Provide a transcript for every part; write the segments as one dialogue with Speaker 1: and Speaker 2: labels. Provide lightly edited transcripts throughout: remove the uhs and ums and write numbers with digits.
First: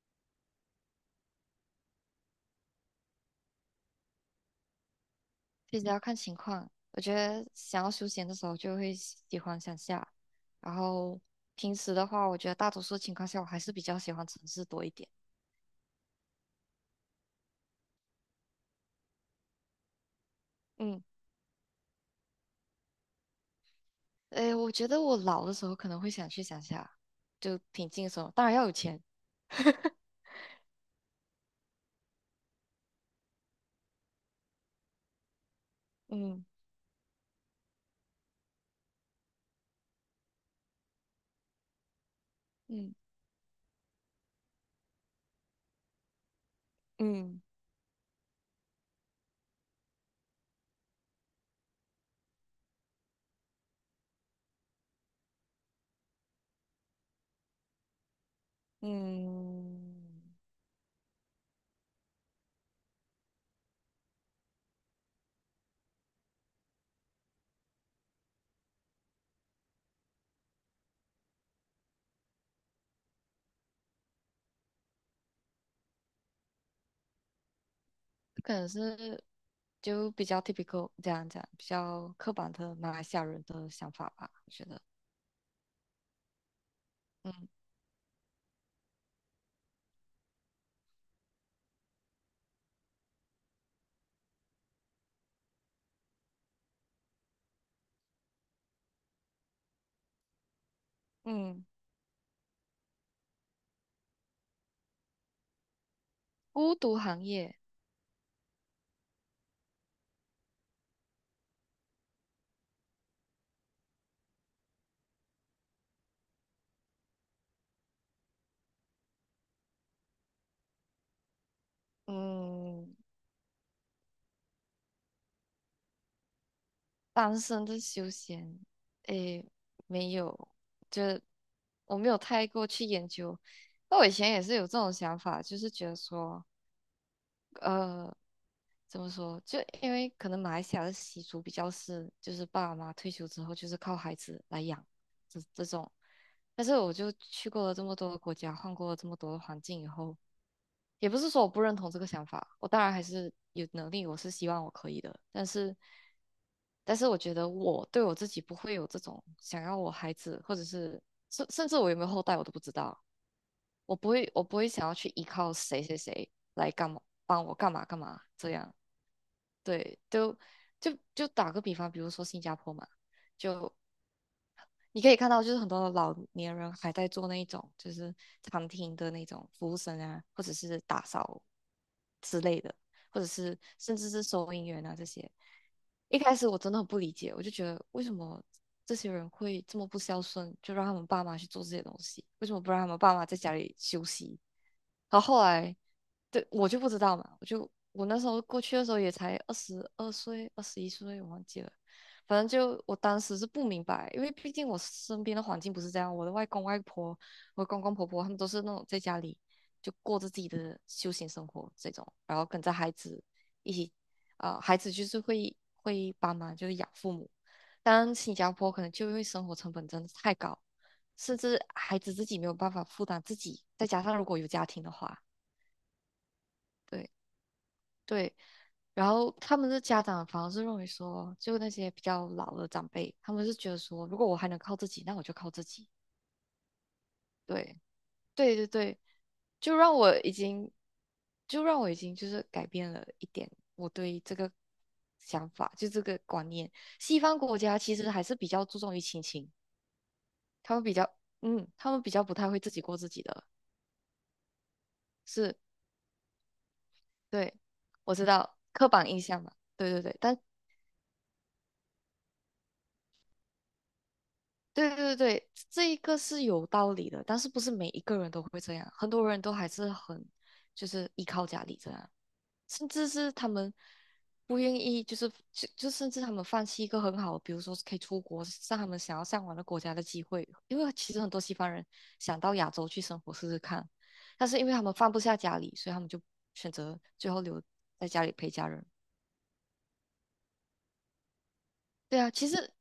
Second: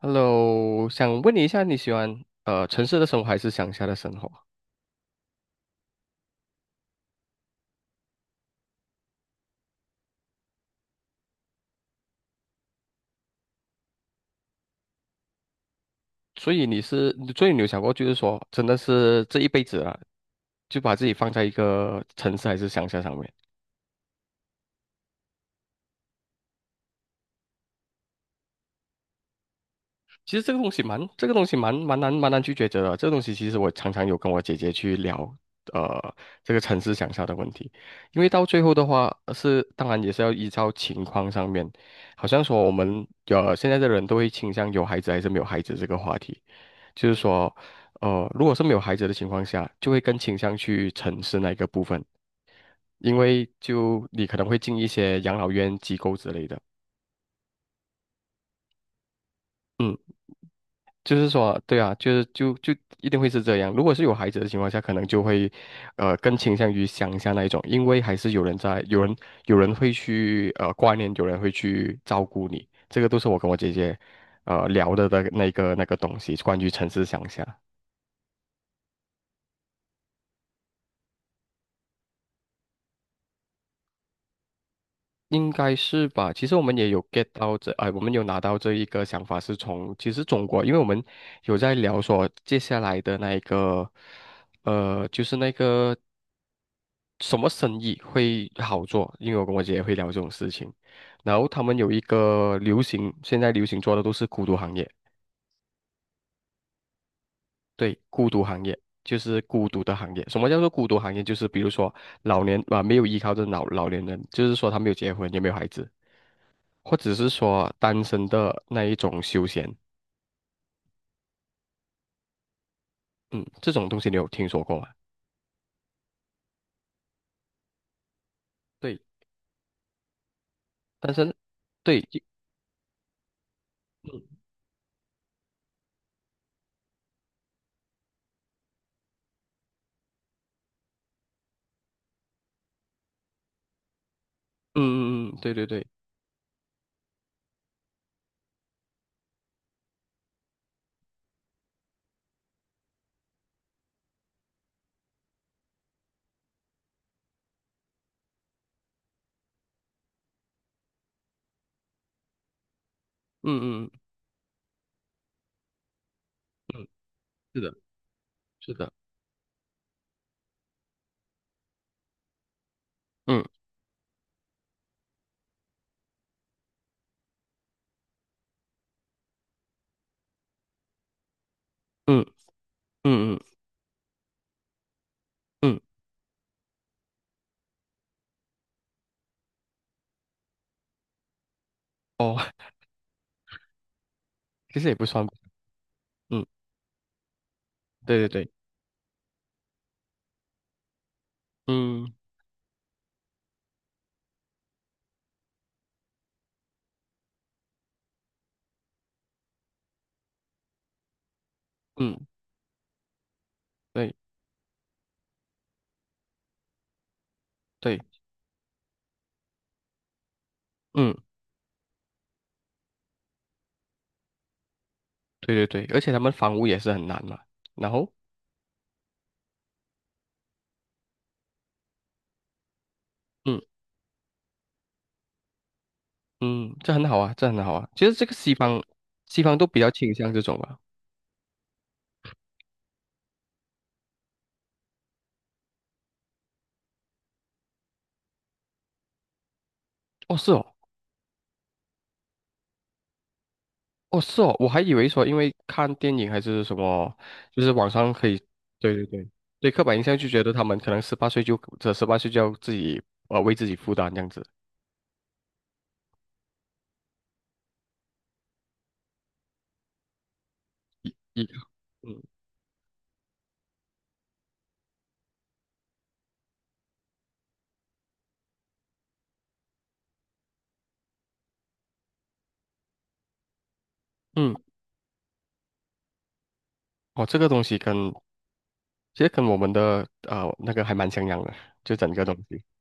Speaker 1: Hello，想问你一下，你喜欢城市的生活还是乡下的生活？
Speaker 2: 其实要看情况，我觉得想要休闲的时候就会喜欢乡下，然后平时的话，我觉得大多数情况下我还是比较喜欢城市多一点。
Speaker 1: 所以你是，所以你有想过，就是说，真的是这一辈子啊，就把
Speaker 2: 嗯，
Speaker 1: 自己放在一个城市还是乡下上面？
Speaker 2: 诶，我觉得我老的时候可能会想去乡下，就平静的时候，当然要有钱。
Speaker 1: 其实这个东西蛮难去抉择的。这个东西其实我常常有跟我姐姐去聊，呃，
Speaker 2: 嗯
Speaker 1: 这个城市乡下的问题，因为到最后的话是，当然也是要依照情况上面，好像说我
Speaker 2: 嗯
Speaker 1: 们现在的人都会倾向有孩子还是没有孩子这个话题。就是
Speaker 2: 嗯
Speaker 1: 说，如果是没有孩子的情况下，就会更倾向去城市那一个部分，因为就你可能会进一些养老院机构之类的。
Speaker 2: 嗯，
Speaker 1: 就是说，对啊，就是一定会是这样。如果是有孩子的情况下，可能就会，更倾向于乡下那一种，因为还是有人在，有人会去挂念，有人会去照顾你，这个都是我跟我姐姐，聊的那个东西，关于城市乡下。
Speaker 2: 可能是就比较 typical 这样讲，比较刻板的马来西亚人的想法吧，我觉得。
Speaker 1: 应该是吧？其实我们也有 get
Speaker 2: 嗯
Speaker 1: 到这，哎，我们有拿到这一个想法，是从其实中国，因为我们有在聊说接下来的那一个，就是那个什么生意会好做，因为我跟我姐姐会聊这种事情，然后他
Speaker 2: 嗯，
Speaker 1: 们有一个流行，现在流行做的都是孤独行业，
Speaker 2: 孤独行业，
Speaker 1: 对，孤独行业。就是孤独的行业。什么叫做孤独行业？就是比如说老年啊，没有依靠的老年人，就是说他没有结婚，也没有孩子，或者是说单身的那一种休闲，
Speaker 2: 嗯。
Speaker 1: 嗯，这种东西你有听说过吗？
Speaker 2: 单身的休闲，
Speaker 1: 对，
Speaker 2: 诶，没有，就
Speaker 1: 单
Speaker 2: 是
Speaker 1: 身，
Speaker 2: 我
Speaker 1: 对，
Speaker 2: 没有
Speaker 1: 就
Speaker 2: 太过去研究。那我以前
Speaker 1: 嗯
Speaker 2: 也是有这种想法，就是觉得说，呃，怎么说？就因为可能马来西亚的习俗比较是，就是爸爸妈妈退休之后就是靠孩子来养，
Speaker 1: 嗯嗯嗯，
Speaker 2: 这
Speaker 1: 对
Speaker 2: 这
Speaker 1: 对对，
Speaker 2: 种。但是我就去过了这么多的国家，换过了这么多的环境以后，也不是说我不认同这个想法，我当然还是有能力，我是希望我可以的。但是我觉得我对我自己不会有这种想要我孩子，或者是甚至我有没有后代我都不知道，
Speaker 1: 嗯
Speaker 2: 我
Speaker 1: 嗯
Speaker 2: 不会我不会想要去依靠谁谁谁来
Speaker 1: 嗯嗯，
Speaker 2: 干嘛帮我
Speaker 1: 是
Speaker 2: 干
Speaker 1: 的，
Speaker 2: 嘛干嘛这
Speaker 1: 是
Speaker 2: 样。
Speaker 1: 的，
Speaker 2: 对，都就打个比方，比如说新加坡嘛，
Speaker 1: 嗯
Speaker 2: 就你可以看到，就是很多的老年人还在做那一种，就是餐厅的那种服务生啊，或者是打扫
Speaker 1: 嗯
Speaker 2: 之类的，或者
Speaker 1: 嗯嗯
Speaker 2: 是甚至是收银员啊这些。
Speaker 1: 嗯，
Speaker 2: 一开始我真的很不理解，我就觉得为什么这些人会这么不孝顺，就让他们爸妈去做这些东西，
Speaker 1: 哦，
Speaker 2: 为什么不让他们爸妈在家里休息，
Speaker 1: 其实也不
Speaker 2: 然后
Speaker 1: 算吧，
Speaker 2: 后来，
Speaker 1: 嗯，
Speaker 2: 对，我就不知道嘛，我
Speaker 1: 对
Speaker 2: 那时候
Speaker 1: 对对，
Speaker 2: 过去的时候也才22岁、21岁，我忘记了。
Speaker 1: 嗯
Speaker 2: 反正就我当时是不明白，因为毕竟我身边的环境不是这样，我的外公外婆、我的公公婆婆他们都是那种在家里就过着自己的休闲生活这种，
Speaker 1: 嗯，
Speaker 2: 然后跟着孩子一起，
Speaker 1: 对
Speaker 2: 啊、孩子就是会帮忙，就是养父母。当
Speaker 1: 对，
Speaker 2: 然，新加坡可能就因为生活成本真的太高，
Speaker 1: 嗯
Speaker 2: 甚至孩子自己没有办法负担自己，再加上如果有家庭的话，
Speaker 1: 对对对，而且他们房屋也是很
Speaker 2: 对
Speaker 1: 难嘛，然后
Speaker 2: 对，然后他们的家长反而是认为说，就那些比较老的长辈，他们是
Speaker 1: 嗯
Speaker 2: 觉得说，如果我还能靠自己，那我就靠自己。
Speaker 1: 嗯，这很好啊，这很好
Speaker 2: 对
Speaker 1: 啊，其实这个西
Speaker 2: 对对
Speaker 1: 方
Speaker 2: 对，
Speaker 1: 西方都
Speaker 2: 就
Speaker 1: 比较
Speaker 2: 让
Speaker 1: 倾
Speaker 2: 我已
Speaker 1: 向这种
Speaker 2: 经，
Speaker 1: 啊，
Speaker 2: 就让我已经就是改变了一点我对这个想法，就这个观念。西方国家其实还是比较注重于亲情，
Speaker 1: 哦是哦。
Speaker 2: 他们比较，嗯，他们比较不太会自己过自己的，
Speaker 1: 哦，是哦，我还以为说，因为
Speaker 2: 是。
Speaker 1: 看电影还是什么，
Speaker 2: 对，
Speaker 1: 就是网上
Speaker 2: 我知
Speaker 1: 可以，
Speaker 2: 道刻
Speaker 1: 对对
Speaker 2: 板印
Speaker 1: 对，
Speaker 2: 象嘛，
Speaker 1: 对刻
Speaker 2: 对
Speaker 1: 板印
Speaker 2: 对
Speaker 1: 象
Speaker 2: 对，
Speaker 1: 就
Speaker 2: 但
Speaker 1: 觉得他们可能十八岁就要自己为自己负担这样子。
Speaker 2: 对对对这一个是有道理的，但是不是每一个人都会这样，很多人都还是很就是依
Speaker 1: 一
Speaker 2: 靠家里这样，
Speaker 1: 嗯
Speaker 2: 甚至是他们不愿意，就是就就甚至他们放弃一个很好的比如说是可以出国，上他们想要向往的国家的机会，因为其实很多西方人想到亚洲去生活试试看，但
Speaker 1: 嗯，
Speaker 2: 是因为他们放不下家里，所以他们就选择
Speaker 1: 哦，
Speaker 2: 最
Speaker 1: 这
Speaker 2: 后
Speaker 1: 个
Speaker 2: 留
Speaker 1: 东西
Speaker 2: 在
Speaker 1: 跟
Speaker 2: 家里陪家人。
Speaker 1: 其实跟我们的那个还蛮像样的，就整
Speaker 2: 对
Speaker 1: 个
Speaker 2: 啊，
Speaker 1: 东
Speaker 2: 其
Speaker 1: 西
Speaker 2: 实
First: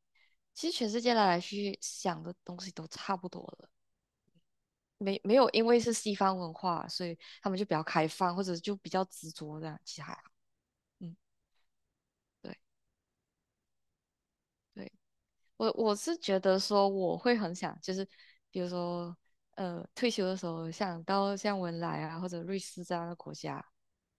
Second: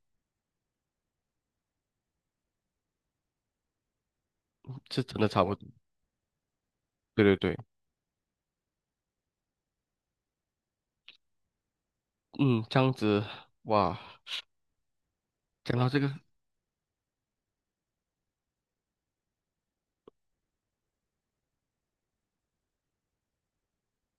Speaker 2: 其实全世界来来去去想的东西都差不多了，
Speaker 1: 是真
Speaker 2: 没
Speaker 1: 的
Speaker 2: 没
Speaker 1: 差
Speaker 2: 有
Speaker 1: 不
Speaker 2: 因
Speaker 1: 多。
Speaker 2: 为是西方文化，所以
Speaker 1: 对对
Speaker 2: 他
Speaker 1: 对，
Speaker 2: 们就比较开放，或者就比较执着这样，其实还好。嗯，对
Speaker 1: 嗯，这样子哇，
Speaker 2: 对，我
Speaker 1: 讲到
Speaker 2: 我
Speaker 1: 这个
Speaker 2: 是觉得说我会很想，就是比如说退休的时候想到像文莱啊或者瑞士这样的国家，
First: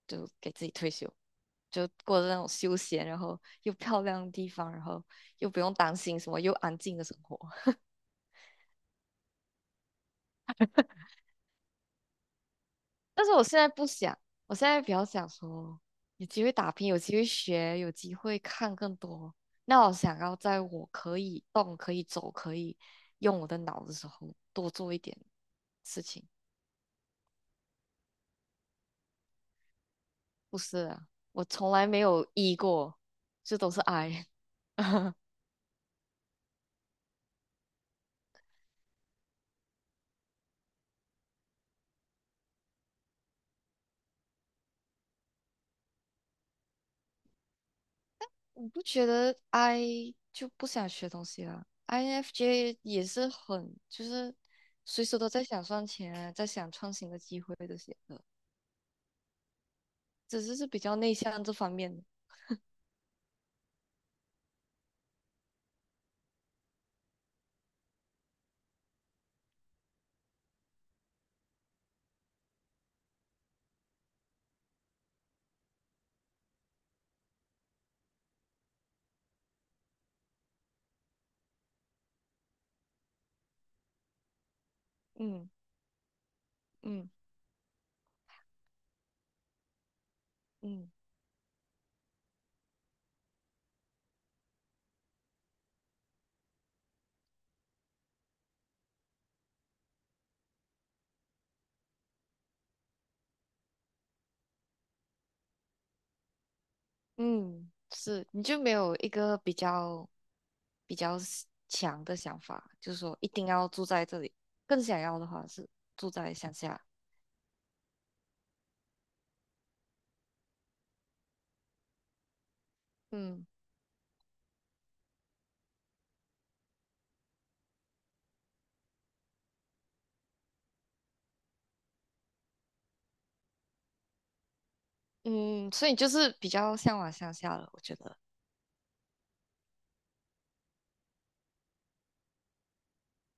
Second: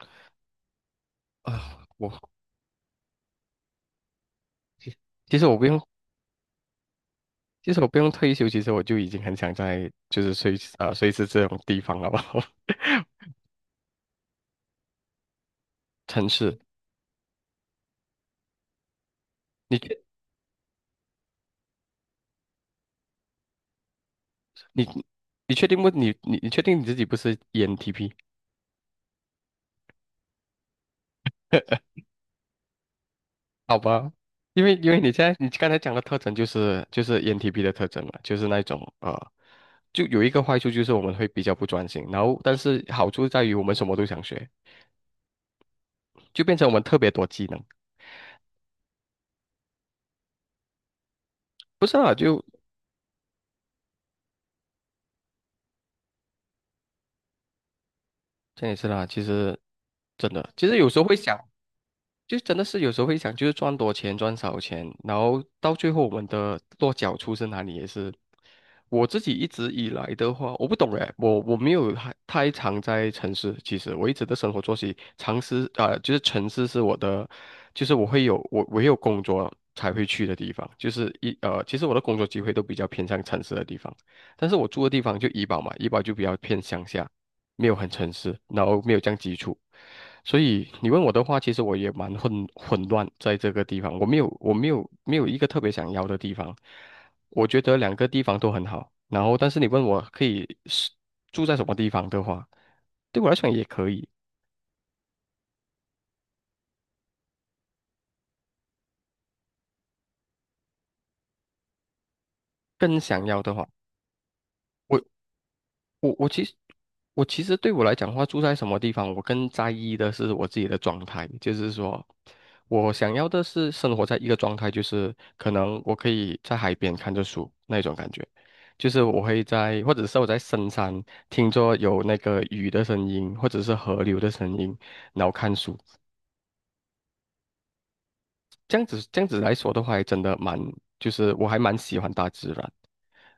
Speaker 2: 就给自己退休，
Speaker 1: 啊、
Speaker 2: 就
Speaker 1: 我
Speaker 2: 过着那种休闲，然后又漂亮的地方，然
Speaker 1: 其
Speaker 2: 后
Speaker 1: 其实
Speaker 2: 又
Speaker 1: 我
Speaker 2: 不
Speaker 1: 不
Speaker 2: 用
Speaker 1: 用，
Speaker 2: 担心什么，又安静的生活。
Speaker 1: 其实我不用退休，其实我就已经很想在就是瑞士啊、瑞士这种地方了吧。
Speaker 2: 但是我现在不想，我现在比较想说，有
Speaker 1: 城
Speaker 2: 机会
Speaker 1: 市，
Speaker 2: 打拼，有机会学，有机会看更多。
Speaker 1: 你
Speaker 2: 那我
Speaker 1: 确
Speaker 2: 想要在我可以动、可以走、可以用我的脑的时候，多
Speaker 1: 你
Speaker 2: 做一点事
Speaker 1: 你
Speaker 2: 情。
Speaker 1: 你你确定你自己不是 ENTP？
Speaker 2: 不是啊，我从来没有 E 过，这 都
Speaker 1: 好
Speaker 2: 是
Speaker 1: 吧，
Speaker 2: I。
Speaker 1: 因为你 现在你刚才讲的特征就是ENTP 的特征了，就是那种就有一个坏处就是我们会比较不专心，然后但是好处在于我们什么都想学，就变成我们特别多技能。
Speaker 2: 我不觉得 I 就不想学东西啊。
Speaker 1: 不是
Speaker 2: i
Speaker 1: 啊？
Speaker 2: n f
Speaker 1: 就
Speaker 2: j 也是很就是随时都在想赚钱啊，在想创新的机会这些的。
Speaker 1: 这样也是啦，其实真
Speaker 2: 只
Speaker 1: 的，
Speaker 2: 是
Speaker 1: 其
Speaker 2: 是
Speaker 1: 实
Speaker 2: 比
Speaker 1: 有
Speaker 2: 较
Speaker 1: 时候
Speaker 2: 内
Speaker 1: 会想。
Speaker 2: 向这方面的。
Speaker 1: 就真的是有时候会想，就是赚多钱赚少钱，然后到最后我们的落脚处是哪里，也是我自己一直以来的话，我不懂哎，我没有太常在城市，其实我一直的生活作息，常是啊、就是城市是我的，就是我有工作才会去的地方，就是其实我的工作机会都比较偏向城市的地方，但是我住的地方就怡
Speaker 2: 嗯
Speaker 1: 保嘛，怡保就比较偏乡下。
Speaker 2: 嗯
Speaker 1: 没有很诚实，然后没有这样基础，所以你
Speaker 2: 嗯
Speaker 1: 问我的话，其实我也蛮混乱在这个地方，我没有一个特别想要的地方，我觉得两个地方都很好，然后但是你问我可以是住在什么地方的话，对我来讲也可以，
Speaker 2: 嗯，是，你就没有一个比较 强的想法，就是
Speaker 1: 更
Speaker 2: 说
Speaker 1: 想
Speaker 2: 一
Speaker 1: 要
Speaker 2: 定
Speaker 1: 的话。
Speaker 2: 要住在这里。更想
Speaker 1: 我。
Speaker 2: 要的话是住
Speaker 1: 我我
Speaker 2: 在
Speaker 1: 其实
Speaker 2: 乡下。
Speaker 1: 我其实对我来讲的话，住在什么地方，我更在意的是我自己的状态，就是说，我想要的
Speaker 2: 嗯
Speaker 1: 是生活在一个状态，就是可能我可以在海边看着书那种感觉，就是我会在，或者是我在深山听着有那个雨的声音，或者是河流的声音，然后看
Speaker 2: 嗯，
Speaker 1: 书，
Speaker 2: 所以你就是比较向往乡下了，我觉得。
Speaker 1: 这样子来说的话，还真的蛮，就是我还蛮喜欢大自然，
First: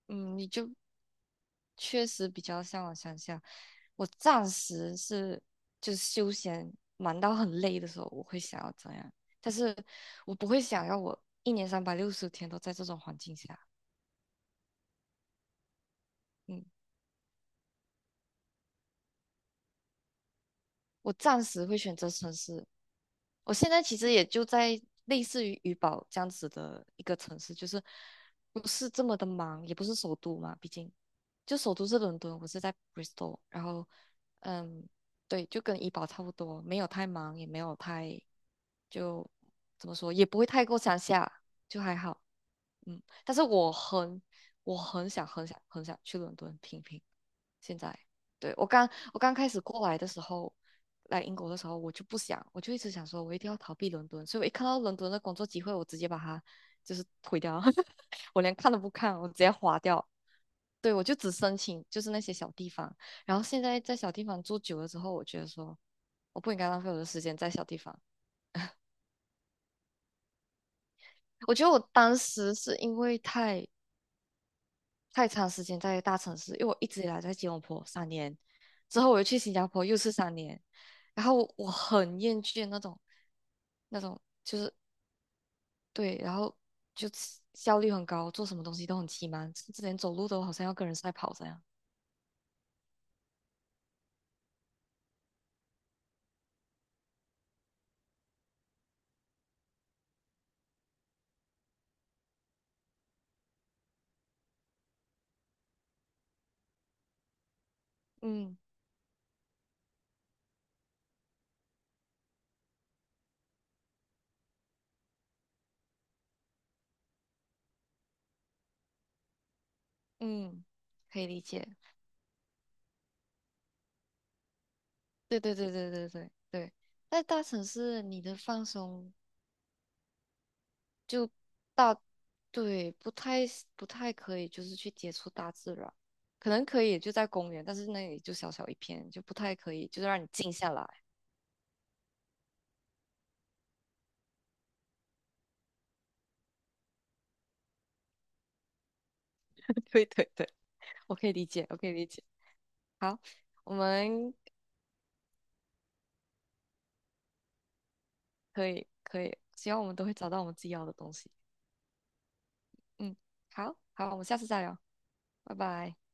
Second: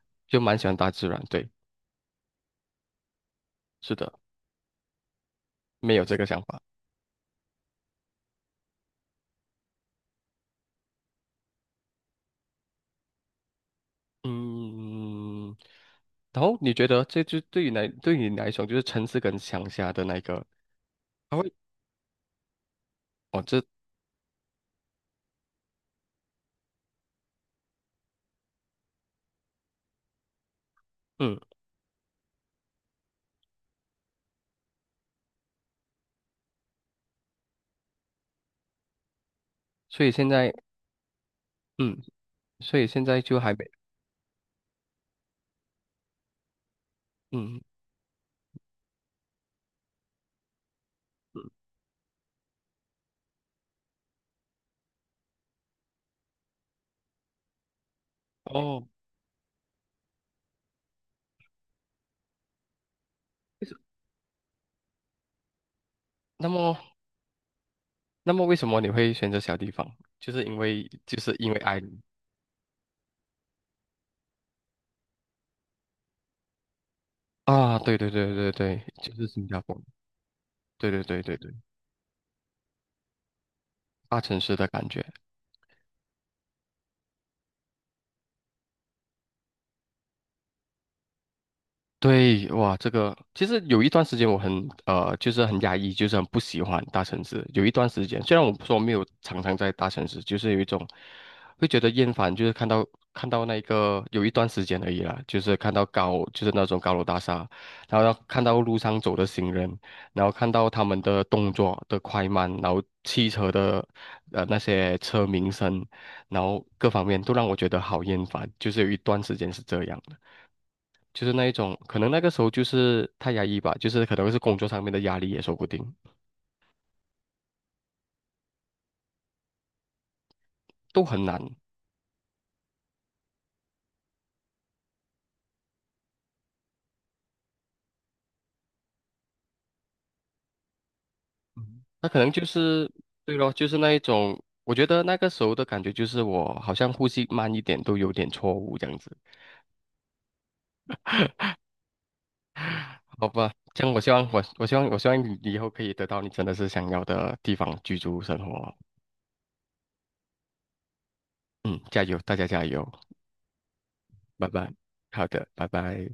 Speaker 2: 嗯，
Speaker 1: 就
Speaker 2: 你
Speaker 1: 蛮喜
Speaker 2: 就
Speaker 1: 欢大自然，对，
Speaker 2: 确实比较向往乡下。
Speaker 1: 是
Speaker 2: 我
Speaker 1: 的，
Speaker 2: 暂时是就
Speaker 1: 没
Speaker 2: 是
Speaker 1: 有这个
Speaker 2: 休
Speaker 1: 想法。
Speaker 2: 闲忙到很累的时候，我会想要这样，但是我不会想要我一年360天都在这种环境下。
Speaker 1: 嗯，然后
Speaker 2: 嗯，
Speaker 1: 你觉得这就对于来对于你来说，就是城市跟乡下的那个，
Speaker 2: 我
Speaker 1: 它
Speaker 2: 暂
Speaker 1: 会
Speaker 2: 时会选择城市。
Speaker 1: 哦
Speaker 2: 我
Speaker 1: 这
Speaker 2: 现在其实也就在类似于怡保这样子的一个城市，就是不是这么的忙，也不是首都嘛，毕竟
Speaker 1: 嗯，
Speaker 2: 就首都是伦敦，我是在 Bristol，然后嗯，对，就跟怡保差不多，没有太忙，也没有太就怎么
Speaker 1: 所以
Speaker 2: 说，也
Speaker 1: 现
Speaker 2: 不会
Speaker 1: 在
Speaker 2: 太过乡下，就还
Speaker 1: 嗯，
Speaker 2: 好，
Speaker 1: 所以
Speaker 2: 嗯，
Speaker 1: 现在
Speaker 2: 但
Speaker 1: 就
Speaker 2: 是
Speaker 1: 还没
Speaker 2: 我很想很想很想去伦敦拼拼，
Speaker 1: 嗯
Speaker 2: 现在。对，我刚开始过来的时候。来英国
Speaker 1: 嗯
Speaker 2: 的时候，我就不想，我就一直想说，我一定要逃避伦敦，所以我一看到伦敦的工作机会，我直接把它就是推掉，我连看都
Speaker 1: 哦，
Speaker 2: 不看，我直接划掉。对，我就只申请就是那些小地方，然后现
Speaker 1: 为什
Speaker 2: 在在小地方住久了之后，我觉得说我
Speaker 1: 那
Speaker 2: 不应该
Speaker 1: 么
Speaker 2: 浪费我的时间在小地方。
Speaker 1: 那么为什么你会选择小地方？就是因为就是因
Speaker 2: 我
Speaker 1: 为
Speaker 2: 觉得
Speaker 1: 爱
Speaker 2: 我
Speaker 1: 你
Speaker 2: 当时是因为太长时间在大城市，因为我一直以来在吉隆
Speaker 1: 啊，
Speaker 2: 坡
Speaker 1: 对对
Speaker 2: 三
Speaker 1: 对
Speaker 2: 年，
Speaker 1: 对对，
Speaker 2: 之后
Speaker 1: 就
Speaker 2: 我又
Speaker 1: 是
Speaker 2: 去
Speaker 1: 新
Speaker 2: 新
Speaker 1: 加
Speaker 2: 加
Speaker 1: 坡，
Speaker 2: 坡又是三年，
Speaker 1: 对对对
Speaker 2: 然
Speaker 1: 对对，
Speaker 2: 后我很厌倦那种那
Speaker 1: 大
Speaker 2: 种
Speaker 1: 城市
Speaker 2: 就
Speaker 1: 的
Speaker 2: 是
Speaker 1: 感觉，
Speaker 2: 对，然后就起效率很高，做什么东西都很奇忙，甚至连走路都好像要跟人赛跑这样。
Speaker 1: 对，哇，这个其实有一段时间我很就是很压抑，就是很不喜欢大城市。有一段时间，虽然我说没有常常在大城市，就是有一种会觉得厌烦，就是看到那个有一段时间而已啦，就是看到就是那种高楼大厦，然后要看
Speaker 2: 嗯
Speaker 1: 到路上走的行人，然后看到他们的动作的快慢，然后汽车的那些车鸣声，然后各方面都让我觉得好厌烦，就是有一段时间是这样。
Speaker 2: 嗯，可
Speaker 1: 就
Speaker 2: 以
Speaker 1: 是
Speaker 2: 理
Speaker 1: 那一
Speaker 2: 解。
Speaker 1: 种，可能那个时候就是太压抑吧，就是可能是工作上面的压力
Speaker 2: 对
Speaker 1: 也说
Speaker 2: 对
Speaker 1: 不
Speaker 2: 对
Speaker 1: 定，
Speaker 2: 对对对对，在大城市你的放松
Speaker 1: 都很
Speaker 2: 就
Speaker 1: 难。
Speaker 2: 大，对，不太可以，就是去接触大自然，可能可以就在公园，但是那里就小小一片，就不太可以，就是让你静下来。
Speaker 1: 嗯那可能就是，对咯，就是那一种，我觉得那个时候的感觉就是我好像呼吸慢一点都有点错误这样子，
Speaker 2: 对对对，我可以理解，我可以理解。好，
Speaker 1: 好吧？
Speaker 2: 我
Speaker 1: 这样我希望
Speaker 2: 们
Speaker 1: 你以后可以得到你真的是想要的地方居住生
Speaker 2: 可
Speaker 1: 活，
Speaker 2: 以可以，希望我们都会找到我们自己要的东西。
Speaker 1: 嗯，加油，大家加油，
Speaker 2: 嗯，好好，我们下次
Speaker 1: 拜
Speaker 2: 再
Speaker 1: 拜，
Speaker 2: 聊，
Speaker 1: 好的，
Speaker 2: 拜
Speaker 1: 拜
Speaker 2: 拜。
Speaker 1: 拜。